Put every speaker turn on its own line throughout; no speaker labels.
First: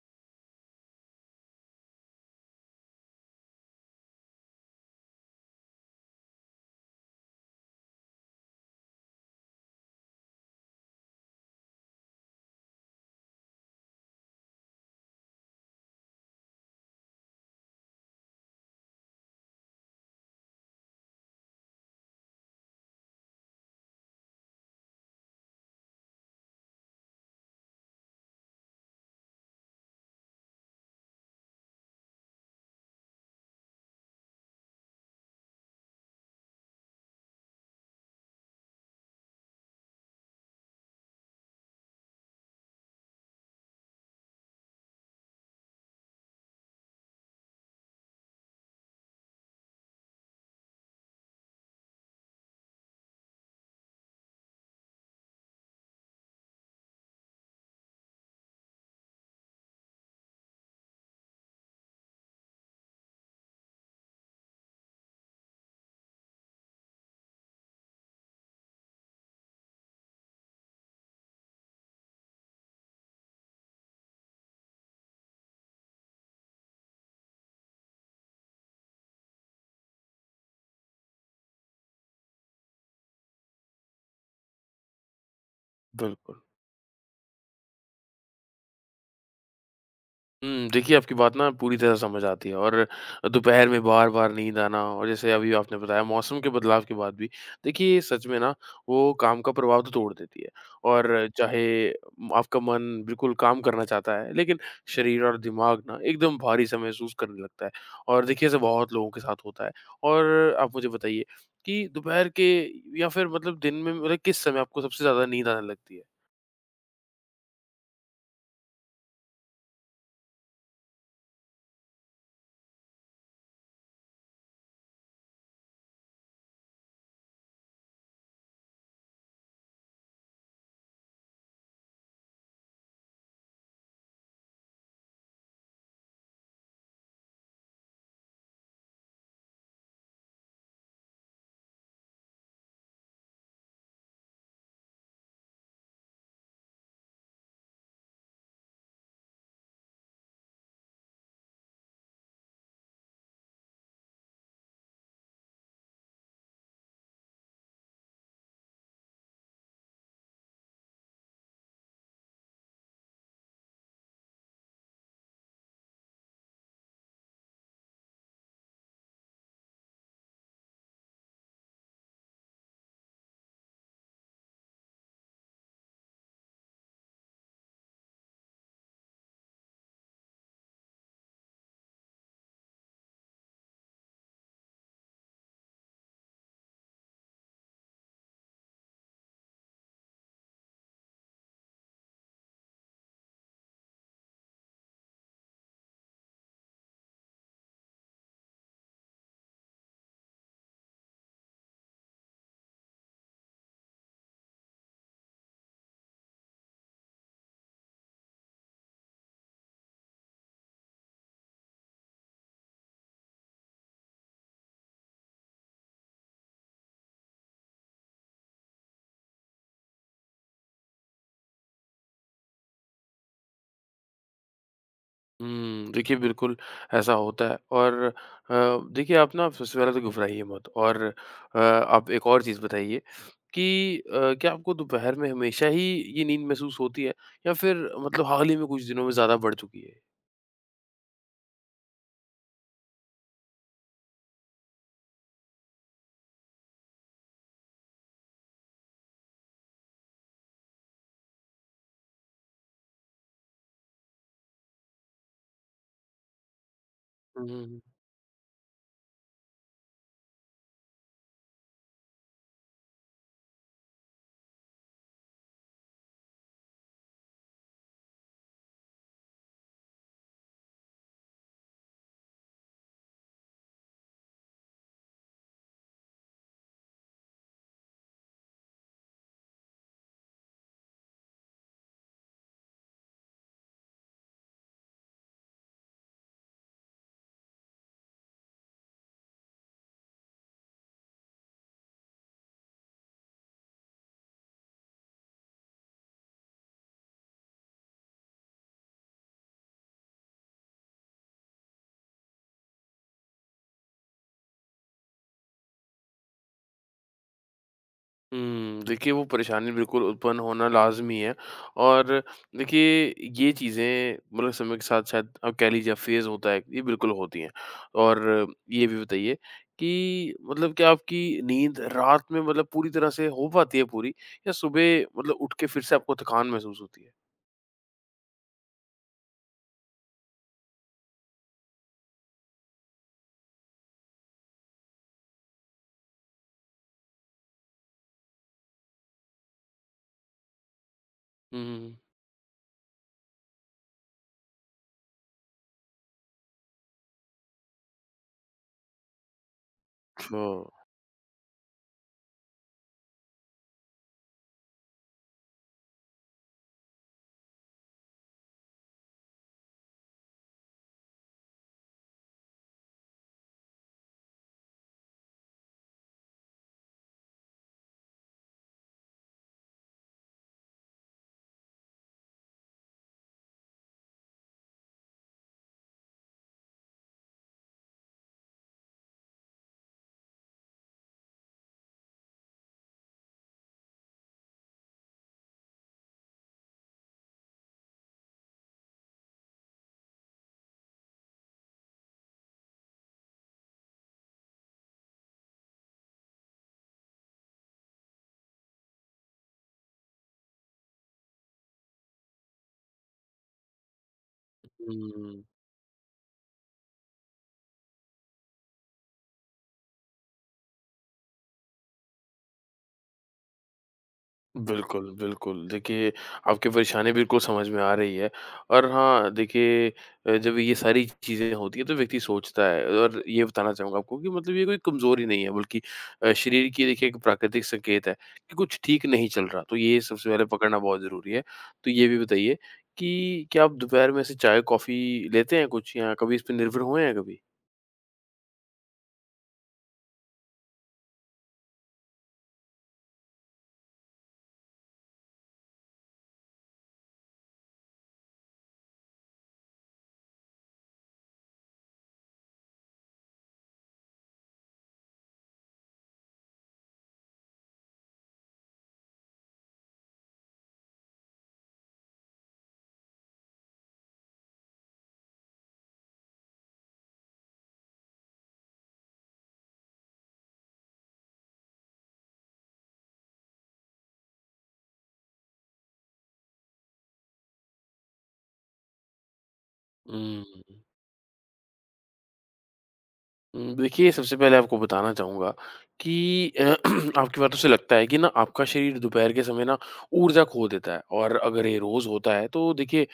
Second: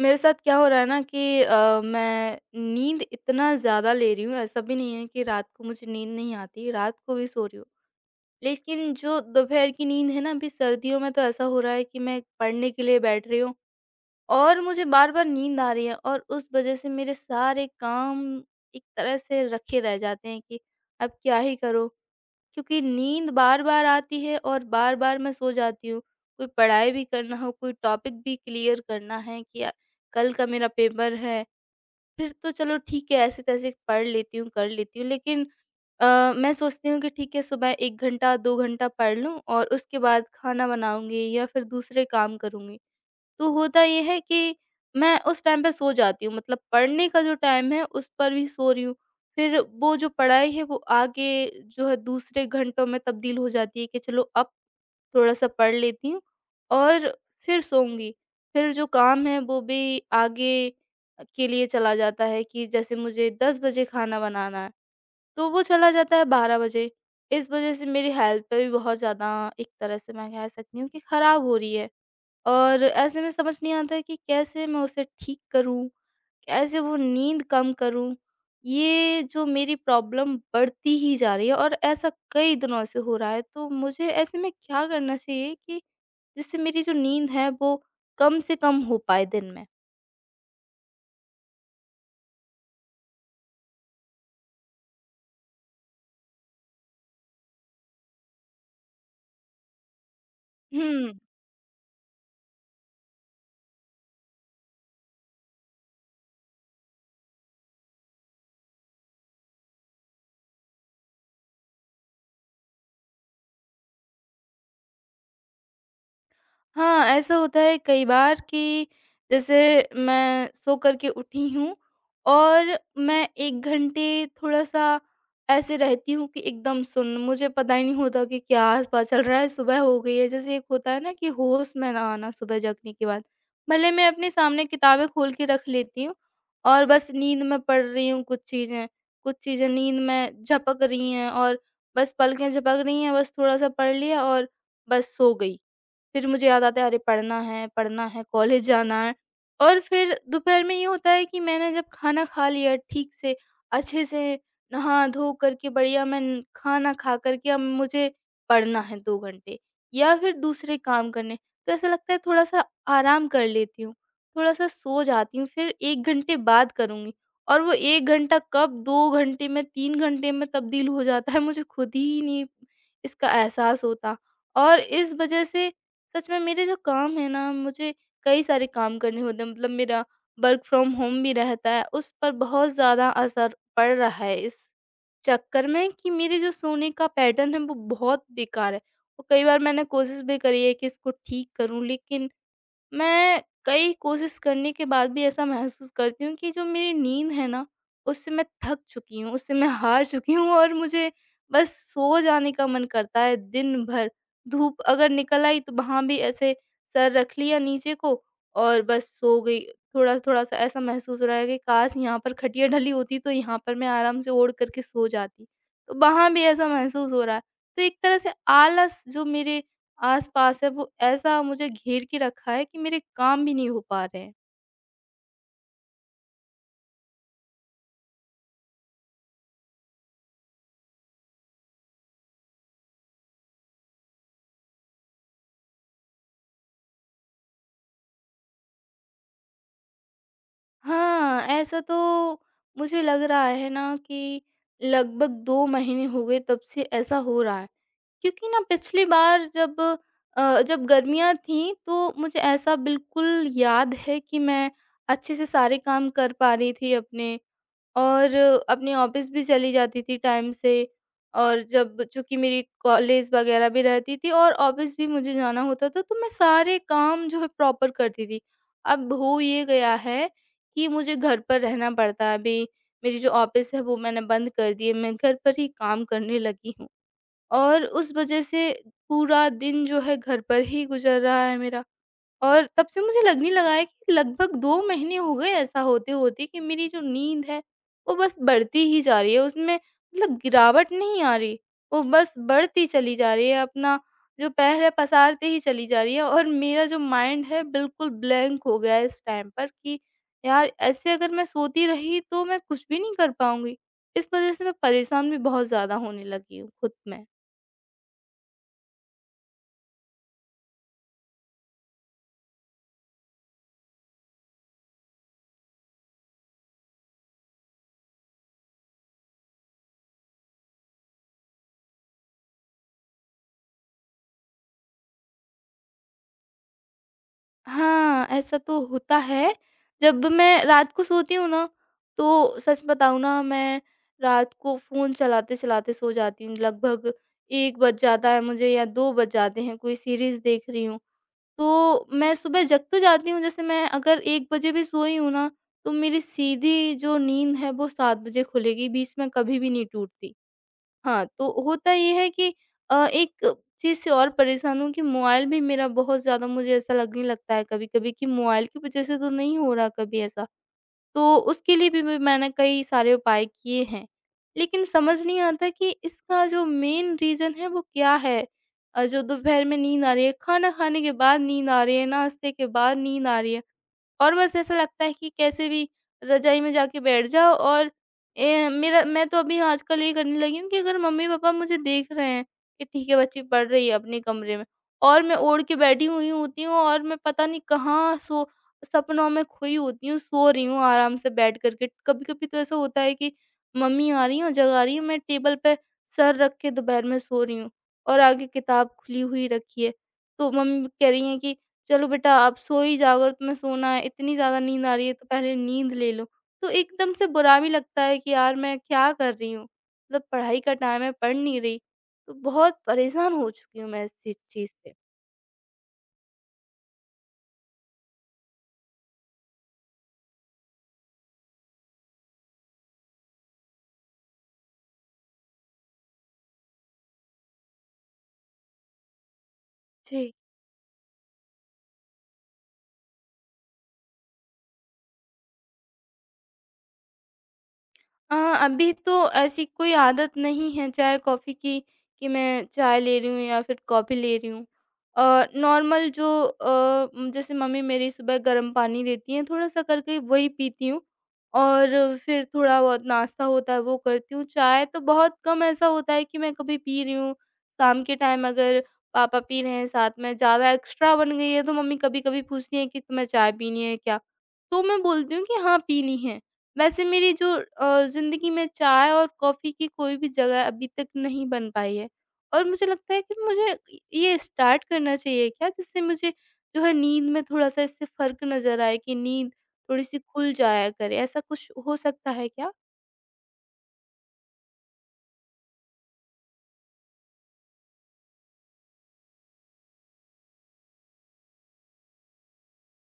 मेरे साथ क्या हो रहा है ना कि मैं नींद इतना ज़्यादा ले रही हूँ, ऐसा भी नहीं है कि रात को मुझे नींद नहीं आती, रात को भी सो रही हूँ। लेकिन जो दोपहर की नींद है ना, अभी सर्दियों में तो ऐसा हो रहा है कि मैं पढ़ने के लिए बैठ रही हूँ और मुझे बार-बार नींद आ रही है और उस वजह से मेरे सारे काम एक तरह से रखे रह जाते हैं कि अब क्या ही करो। क्योंकि नींद बार-बार आती है और बार-बार मैं सो जाती हूँ। कोई पढ़ाई भी करना हो, कोई टॉपिक भी क्लियर करना है कि कल का मेरा पेपर है, फिर तो चलो ठीक है ऐसे-तैसे पढ़ लेती हूँ, कर लेती हूँ। लेकिन मैं सोचती हूँ कि ठीक है सुबह 1 घंटा, 2 घंटा पढ़ लूँ और उसके बाद खाना बनाऊँगी या फिर दूसरे काम करूँगी। तो होता ये है कि मैं उस टाइम पे सो जाती हूँ, मतलब पढ़ने का जो टाइम है उस पर भी सो रही हूँ। फिर वो जो पढ़ाई है वो आगे जो है दूसरे घंटों में तब्दील हो जाती है कि चलो अब थोड़ा-सा पढ़ लेती हूँ और फिर सोऊँगी। फिर जो काम है वो भी आगे के लिए चला जाता है कि जैसे मुझे 10 बजे खाना बनाना है, तो वो चला जाता है 12 बजे। इस वज़ह से मेरी हेल्थ पे भी बहुत ज़्यादा, एक तरह से मैं कह सकती हूँ कि खराब हो रही है। और ऐसे में समझ नहीं आता कि कैसे मैं उसे ठीक करूँ? कैसे वो नींद कम करूँ? ये जो मेरी प्रॉब्लम बढ़ती ही जा रही है और ऐसा कई दिनों से हो रहा है, तो मुझे ऐसे में क्या करना चाहिए कि
बिल्कुल।
जिससे मेरी जो नींद है वो कम से कम हो पाए दिन में?
देखिए आपकी बात ना पूरी तरह समझ आती है और दोपहर में बार-बार नींद आना और जैसे अभी आपने बताया मौसम के बदलाव के बाद भी देखिए ये सच में ना वो काम का प्रभाव तो तोड़ देती है और
हम्म।
चाहे आपका मन बिल्कुल काम करना चाहता है, लेकिन शरीर और दिमाग ना एकदम भारी सा महसूस करने लगता है और देखिए ऐसा बहुत लोगों के साथ होता है। और आप मुझे बताइए कि दोपहर के या फिर मतलब दिन में मतलब किस समय आपको सबसे ज़्यादा नींद आने लगती है?
हाँ, ऐसा होता है कई बार कि जैसे मैं सो कर के उठी हूँ और मैं 1 घंटे थोड़ा-सा ऐसे रहती हूँ कि एकदम सुन्न, मुझे पता ही नहीं होता कि क्या आस-पास चल रहा है, सुबह हो गई है। जैसे एक होता है ना कि होश में ना आना सुबह जगने के बाद। भले मैं अपने सामने किताबें खोल के रख लेती हूँ और बस नींद में पढ़ रही हूँ कुछ चीज़ें नींद में झपक रही हैं, और बस पलकें झपक रही हैं, बस थोड़ा-सा पढ़ लिया और बस सो गई। फिर मुझे याद आता है अरे पढ़ना है, कॉलेज जाना है। और फिर दोपहर में ये होता है कि मैंने जब खाना खा लिया ठीक से, अच्छे से, नहा-धो करके बढ़िया मैं न खाना खा कर के अब मुझे पढ़ना है 2 घंटे या फिर दूसरे काम करने। तो ऐसा लगता है थोड़ा-सा आराम कर लेती हूँ, थोड़ा-सा सो जाती हूँ, फिर 1 घंटे बाद करूँगी। और वो 1 घंटा कब 2 घंटे में, 3 घंटे में तब्दील हो जाता है मुझे खुद ही नहीं इसका एहसास होता। और इस वजह से सच में मेरे जो काम है ना, मुझे कई सारे काम करने होते हैं, मतलब मेरा वर्क फ्रॉम होम भी रहता है, उस पर बहुत ज़्यादा असर पड़ रहा है इस चक्कर में कि मेरे जो सोने का पैटर्न है वो बहुत बेकार है। और कई बार मैंने कोशिश भी करी है कि इसको ठीक करूँ, लेकिन मैं कई कोशिश करने के बाद भी ऐसा महसूस करती हूँ कि जो मेरी नींद है ना, उससे मैं थक चुकी हूँ, उससे मैं हार चुकी हूँ, और मुझे बस सो जाने का मन करता है दिन भर। धूप अगर निकल आई तो वहाँ भी ऐसे सर रख लिया नीचे को और बस सो गई। थोड़ा-थोड़ा सा ऐसा महसूस हो रहा है कि काश यहाँ पर खटिया डली होती तो यहाँ पर मैं आराम से ओढ़ कर के सो जाती। तो वहाँ भी ऐसा महसूस हो रहा है। तो एक तरह से आलस जो मेरे आस-पास है वो ऐसा मुझे घेर के रखा है कि मेरे काम भी नहीं हो पा रहे हैं।
देखिए बिल्कुल ऐसा होता है और देखिए आप ना सबसे पहले तो घबराइए मत और आप एक और चीज़ बताइए कि क्या आपको दोपहर में हमेशा ही ये नींद महसूस होती है या फिर मतलब हाल ही में कुछ दिनों में ज़्यादा बढ़ चुकी है?
हाँ, ऐसा तो मुझे लग रहा है ना कि लगभग 2 महीने हो गए तब से ऐसा हो रहा है। क्योंकि ना पिछली बार जब जब गर्मियाँ थीं तो मुझे ऐसा बिल्कुल याद है कि मैं अच्छे से सारे काम कर पा रही थी अपने।
हुँ, हुँ, हुँ।
और अपने ऑफिस भी चली जाती थी टाइम से, और जब चूँकि मेरी कॉलेज वगैरह भी रहती थी और ऑफिस भी मुझे जाना होता था, तो मैं सारे काम जो है प्रॉपर करती थी। अब हो ये गया है कि मुझे घर पर रहना पड़ता है अभी, मेरी जो ऑफिस है वो मैंने बंद कर दी है, मैं घर पर ही काम करने लगी हूँ। और उस वज़ह से पूरा दिन जो है घर पर ही गुज़र रहा है मेरा। और तब से मुझे लगने लगा है कि लगभग 2 महीने हो गए ऐसा होते-होते कि मेरी जो नींद है, वो बस बढ़ती ही जा रही है। उसमें मतलब गिरावट नहीं आ रही, वो बस बढ़ती चली जा रही है, अपना जो पैर है पसारते ही चली जा रही है, और मेरा जो माइंड है बिल्कुल ब्लैंक हो गया है इस टाइम पर कि यार ऐसे अगर मैं सोती रही तो मैं कुछ भी नहीं कर पाऊँगी। इस वज़ह से मैं परेशान भी बहुत ज़्यादा होने लगी हूँ खुद में।
देखिए वो परेशानी बिल्कुल उत्पन्न होना लाज़मी है और देखिए ये चीज़ें मतलब समय के साथ शायद आप कह लीजिए फ़ेज़ होता है, ये बिल्कुल होती हैं। और ये भी बताइए कि मतलब क्या आपकी नींद रात में मतलब पूरी तरह से हो पाती है पूरी या सुबह मतलब उठ के फिर से आपको थकान महसूस होती है?
हाँ, ऐसा तो होता है। जब मैं रात को सोती हूँ ना, तो सच बताऊँ ना मैं रात को फ़ोन चलाते-चलाते सो जाती हूँ। लगभग 1 बज जाता है मुझे या 2 बज जाते हैं, कोई सीरीज़ देख रही हूँ।
हुँ, हुँ, हुँ।
तो मैं सुबह जग तो जाती हूँ, जैसे मैं अगर 1 बजे भी सोई हूँ ना, तो मेरी सीधी जो नींद है वो 7 बजे खुलेगी, बीच में कभी भी नहीं टूटती।
अच्छा।
हाँ, तो होता ये है कि एक चीज़ से और परेशान हूँ कि मोबाइल भी मेरा बहुत ज़्यादा, मुझे ऐसा लगने लगता है कभी-कभी कि मोबाइल की वज़ह से तो नहीं हो रहा कभी ऐसा। तो उसके लिए भी मैंने कई सारे उपाय किए हैं, लेकिन समझ नहीं आता कि इसका जो मेन रीज़न है वो क्या है? जो दोपहर में नींद आ रही है, खाना खाने के बाद नींद आ रही है, नाश्ते के बाद नींद आ रही है। और बस ऐसा लगता है कि कैसे भी रज़ाई में जाके बैठ जाओ, और मेरा मैं तो अभी आजकल ये करने लगी हूँ कि अगर मम्मी-पापा मुझे देख रहे हैं कि ठीक है बच्ची पढ़ रही है अपने कमरे में, और मैं ओढ़ के बैठी हुई होती हूँ, और मैं पता नहीं कहाँ सपनों में खोई होती हूँ, सो रही हूँ आराम से बैठ करके। कभी-कभी तो ऐसा होता है कि मम्मी आ रही हैं और जगा रही हैं, मैं टेबल पे सर रख के दोपहर में सो रही हूँ और आगे किताब खुली हुई रखी है। तो मम्मी कह रही हैं कि चलो बेटा आप सो ही जाओ, अगर तुम्हें सोना है इतनी ज़्यादा नींद आ रही
हुँ,
है तो
हुँ।
पहले नींद ले लो। तो एकदम से बुरा भी लगता है कि यार मैं क्या कर रही हूँ? मतलब पढ़ाई का टाइम है पढ़ नहीं रही। तो बहुत परेशान हो चुकी हूँ मैं इस चीज़ चीज़ से।
बिल्कुल, बिल्कुल। देखिए, आपकी परेशानी बिल्कुल समझ में आ रही है और हाँ, देखिए जब ये सारी चीज़ें होती हैं तो व्यक्ति सोचता है और ये बताना चाहूँगा आपको कि मतलब ये कोई कमज़ोरी नहीं है बल्कि शरीर की देखिए एक प्राकृतिक संकेत है कि कुछ ठीक नहीं चल रहा, तो ये सबसे
जी।
पहले पकड़ना बहुत ज़रूरी है। तो ये भी बताइए कि क्या आप दोपहर में ऐसे चाय-कॉफ़ी लेते हैं कुछ या कभी इस पे निर्भर हुए हैं कभी?
अ, अभी तो ऐसी कोई आदत नहीं है चाय कॉफ़ी की कि मैं चाय ले रही हूँ या फिर कॉफ़ी ले रही हूँ। नॉर्मल जो अ, म जैसे मम्मी मेरी सुबह गर्म पानी देती हैं, थोड़ा-सा करके वही पीती हूँ और फिर थोड़ा बहुत नाश्ता होता है वो करती हूँ। चाय तो बहुत कम ऐसा होता है कि मैं कभी पी रही हूँ। शाम के टाइम अगर पापा पी रहे हैं साथ में, ज़्यादा एक्स्ट्रा बन गई है तो मम्मी कभी-कभी पूछती हैं कि तुम्हें चाय पीनी है क्या? तो मैं बोलती हूँ कि हाँ, पीनी है। वैसे मेरी जो ज़िंदगी में चाय और कॉफ़ी की कोई भी जगह अभी तक नहीं बन पाई है, और मुझे लगता है कि मुझे ये स्टार्ट करना चाहिए क्या? जिससे मुझे जो है नींद में थोड़ा-सा इससे फ़र्क नज़र आए, कि नींद थोड़ी-सी खुल
हुँ।
जाया करे, ऐसा कुछ हो सकता है क्या?
देखिए, सबसे पहले आपको बताना चाहूँगा कि आपकी बातों से लगता है कि ना आपका शरीर दोपहर के समय ना ऊर्जा खो देता है और अगर ये रोज़ होता है तो देखिए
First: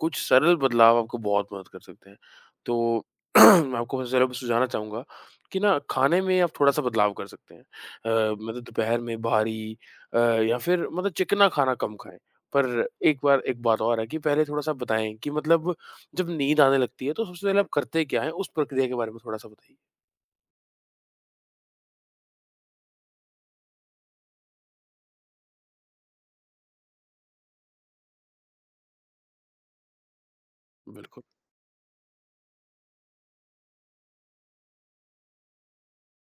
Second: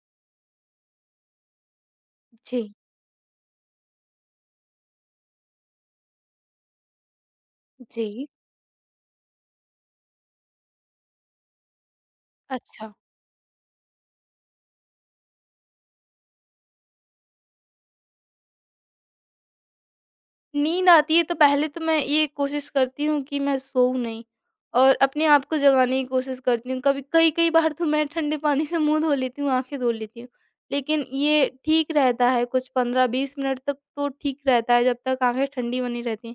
कुछ सरल बदलाव आपको बहुत मदद कर सकते हैं।
जी।
तो मैं आपको सबसे पहले सुझाना चाहूँगा कि ना खाने में आप थोड़ा-सा बदलाव कर सकते हैं।
जी।
मतलब दोपहर में भारी या फिर मतलब चिकना खाना कम खाएँ। पर
अच्छा।
एक बार एक बात और है कि पहले थोड़ा-सा बताएँ कि मतलब जब नींद आने लगती है तो सबसे पहले आप करते क्या हैं? उस प्रक्रिया के बारे में थोड़ा-सा बताइए?
नींद आती है तो पहले तो मैं ये कोशिश करती हूँ कि मैं सोऊँ नहीं, और अपने आप को जगाने की कोशिश करती हूँ। कभी कई कई बार तो मैं ठंडे पानी से मुँह धो लेती हूँ, आँखें धो लेती हूँ। लेकिन
बिल्कुल,
ये ठीक रहता है कुछ 15-20 मिनट तक तो ठीक रहता है, जब तक आँखें ठंडी बनी रहती हैं।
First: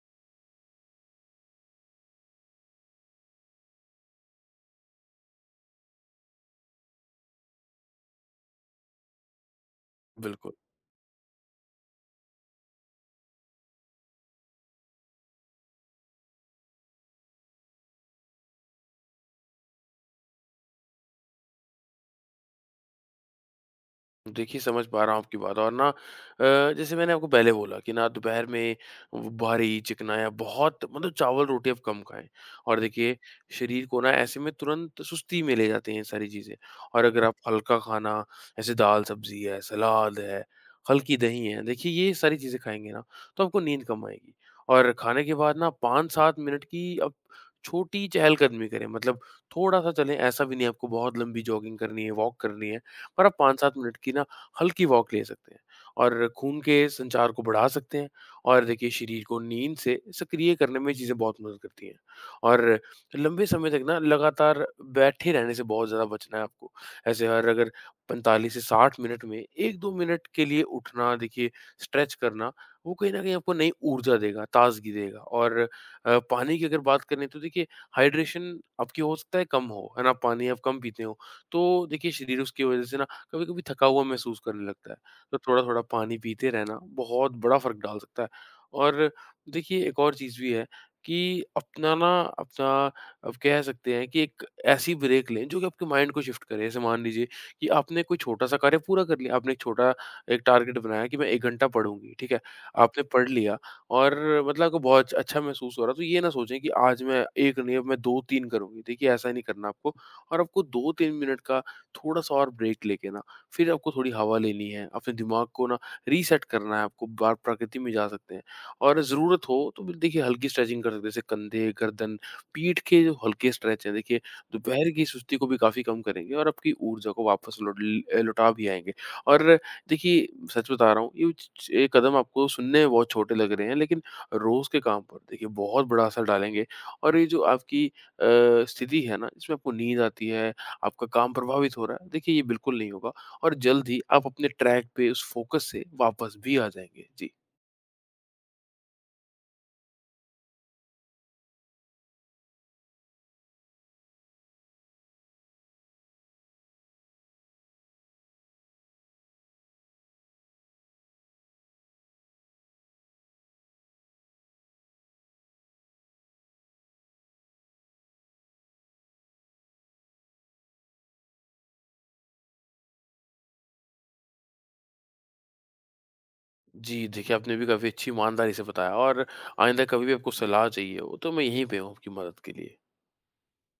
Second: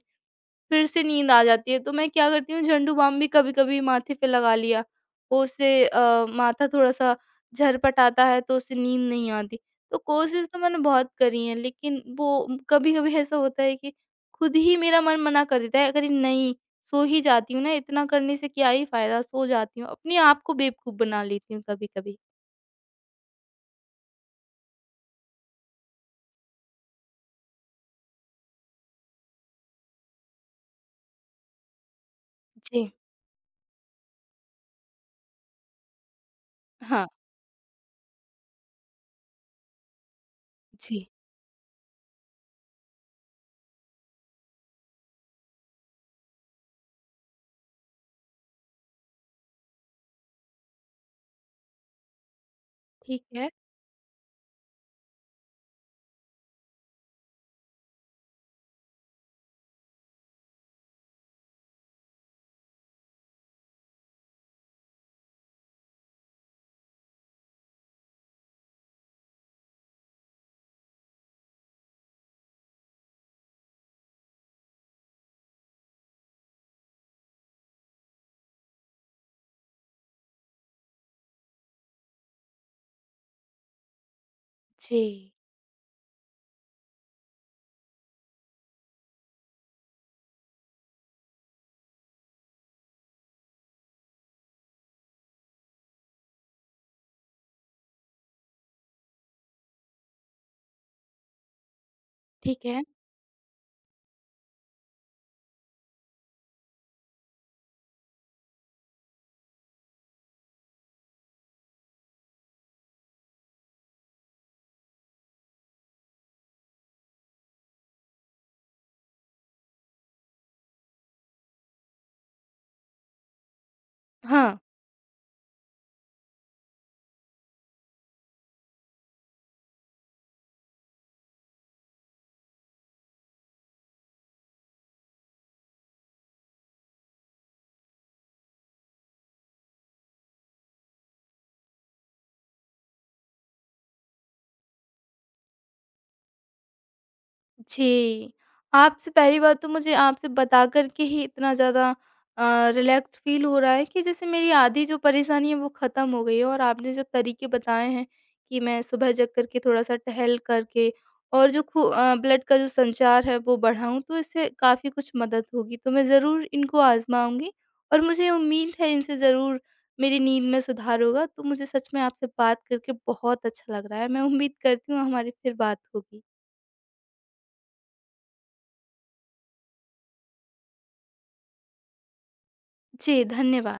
फिर से नींद आ जाती है। तो मैं क्या करती हूँ झंडू बाम भी कभी-कभी माथे पे लगा लिया, वो उससे माथा थोड़ा-सा झरपटाता है तो उससे नींद नहीं आती। तो कोशिश
बिल्कुल।
तो मैंने बहुत करी है, लेकिन वो कभी-कभी ऐसा होता है कि खुद ही मेरा मन मना कर देता है, अरे नहीं, सो ही जाती हूँ ना, इतना करने से क्या ही फ़ायदा, सो जाती हूँ। अपने आप को बेवकूफ़ बना लेती हूँ कभी-कभी।
देखिए, समझ पा रहा हूँ आपकी बात और ना जैसे मैंने आपको पहले बोला कि ना दोपहर में वो भारी, चिकना या बहुत मतलब चावल-रोटी आप कम खाएँ। और
जी,
देखिए, शरीर को ना ऐसे में तुरंत सुस्ती में ले जाती हैं ये सारी चीज़ें। और
हाँ,
अगर आप हल्का खाना, जैसे दाल-सब्ज़ी है, सलाद है,
जी,
हल्की दही है, देखिए ये सारी चीज़ें खाएँगे ना, तो आपको नींद कम आएगी। और खाने के बाद ना 5-7 मिनट की आप छोटी चहलकदमी करें, मतलब थोड़ा-सा चलें, ऐसा भी नहीं आपको बहुत लंबी जॉगिंग करनी है, वॉक करनी है। और
ठीक
आप
है।
5-7 मिनट की ना हल्की वॉक ले सकते हैं और खून के संचार को बढ़ा सकते हैं और देखिए शरीर को नींद से सक्रिय करने में चीज़ें बहुत मदद करती हैं और लंबे समय तक ना लगातार बैठे रहने से बहुत ज़्यादा बचना है आपको। ऐसे हर अगर 45 से 60 मिनट में 1-2 मिनट के लिए उठना देखिए स्ट्रेच करना, वो कहीं न कहीं आपको नई ऊर्जा देगा, ताज़गी देगा और पानी की अगर बात करें तो देखिए हाइड्रेशन आपकी हो सकता है कम हो, है ना? पानी आप कम पीते हो, तो देखिए शरीर उसकी वज़ह से ना कभी-कभी थका हुआ महसूस करने लगता है,
जी,
तो थोड़ा-थोड़ा पानी पीते रहना बहुत बड़ा फ़र्क डाल सकता है। और देखिए एक और चीज़ भी है कि अपना ना अपना अब कह सकते हैं कि एक ऐसी ब्रेक लें जो कि आपके माइंड को शिफ्ट करे। जैसे मान लीजिए कि आपने कोई छोटा-सा कार्य पूरा कर लिया, आपने एक छोटा एक टारगेट बनाया कि मैं 1 घंटा पढ़ूँगी, ठीक है?
ठीक है।
आपने पढ़ लिया और मतलब आपको बहुत अच्छा महसूस हो रहा है, तो ये ना सोचें कि आज मैं 1 नहीं, अब मैं 2-3 करूँगी। देखिए ऐसा नहीं करना आपको और आपको 2-3 मिनट का थोड़ा-सा और ब्रेक लेके ना फिर आपको थोड़ी हवा लेनी है, अपने दिमाग को ना रीसेट करना है आपको, बाहर प्रकृति में जा सकते हैं। और ज़रूरत हो तो बिल देखिए हल्की स्ट्रेचिंग कर सकते हैं, जैसे कंधे, गर्दन, पीठ के जो हल्के स्ट्रेच हैं देखिए,
हाँ।
दोपहर की सुस्ती को भी काफ़ी कम करेंगे और आपकी ऊर्जा को वापस लौटा भी आएँगे। और देखिए, सच बता रहा हूँ ये च च ये कदम आपको सुनने में बहुत छोटे लग रहे हैं, लेकिन रोज़ के काम पर देखिए बहुत बड़ा असर डालेंगे। और ये जो आपकी स्थिति है ना, इसमें आपको नींद आती है, आपका काम प्रभावित हो रहा है, देखिए ये बिल्कुल नहीं होगा। और जल्द ही आप अपने ट्रैक पे उस फोकस से वापस भी आ जाएँगे। जी।
जी। आपसे पहली बात तो मुझे आपसे बता कर के ही इतना ज़्यादा अ, रिलैक्स फ़ील हो रहा है कि जैसे मेरी आधी जो परेशानी है वो ख़त्म हो गई है, और आपने जो तरीके बताए हैं कि मैं सुबह जग कर के थोड़ा-सा टहल करके और जो ब्लड का जो संचार है वो बढ़ाऊँ तो इससे काफ़ी कुछ मदद होगी। तो मैं ज़रूर इनको आज़माऊँगी, और मुझे उम्मीद है इनसे ज़रूर मेरी नींद में सुधार होगा। तो मुझे सच में आपसे बात करके बहुत अच्छा लग रहा है। मैं उम्मीद करती हूँ हमारी फिर बात होगी।
जी, देखिए आपने भी काफ़ी अच्छी ईमानदारी से बताया और आइंदा कभी भी आपको सलाह चाहिए हो तो मैं यहीं पे हूँ आपकी मदद के लिए।
जी, धन्यवाद।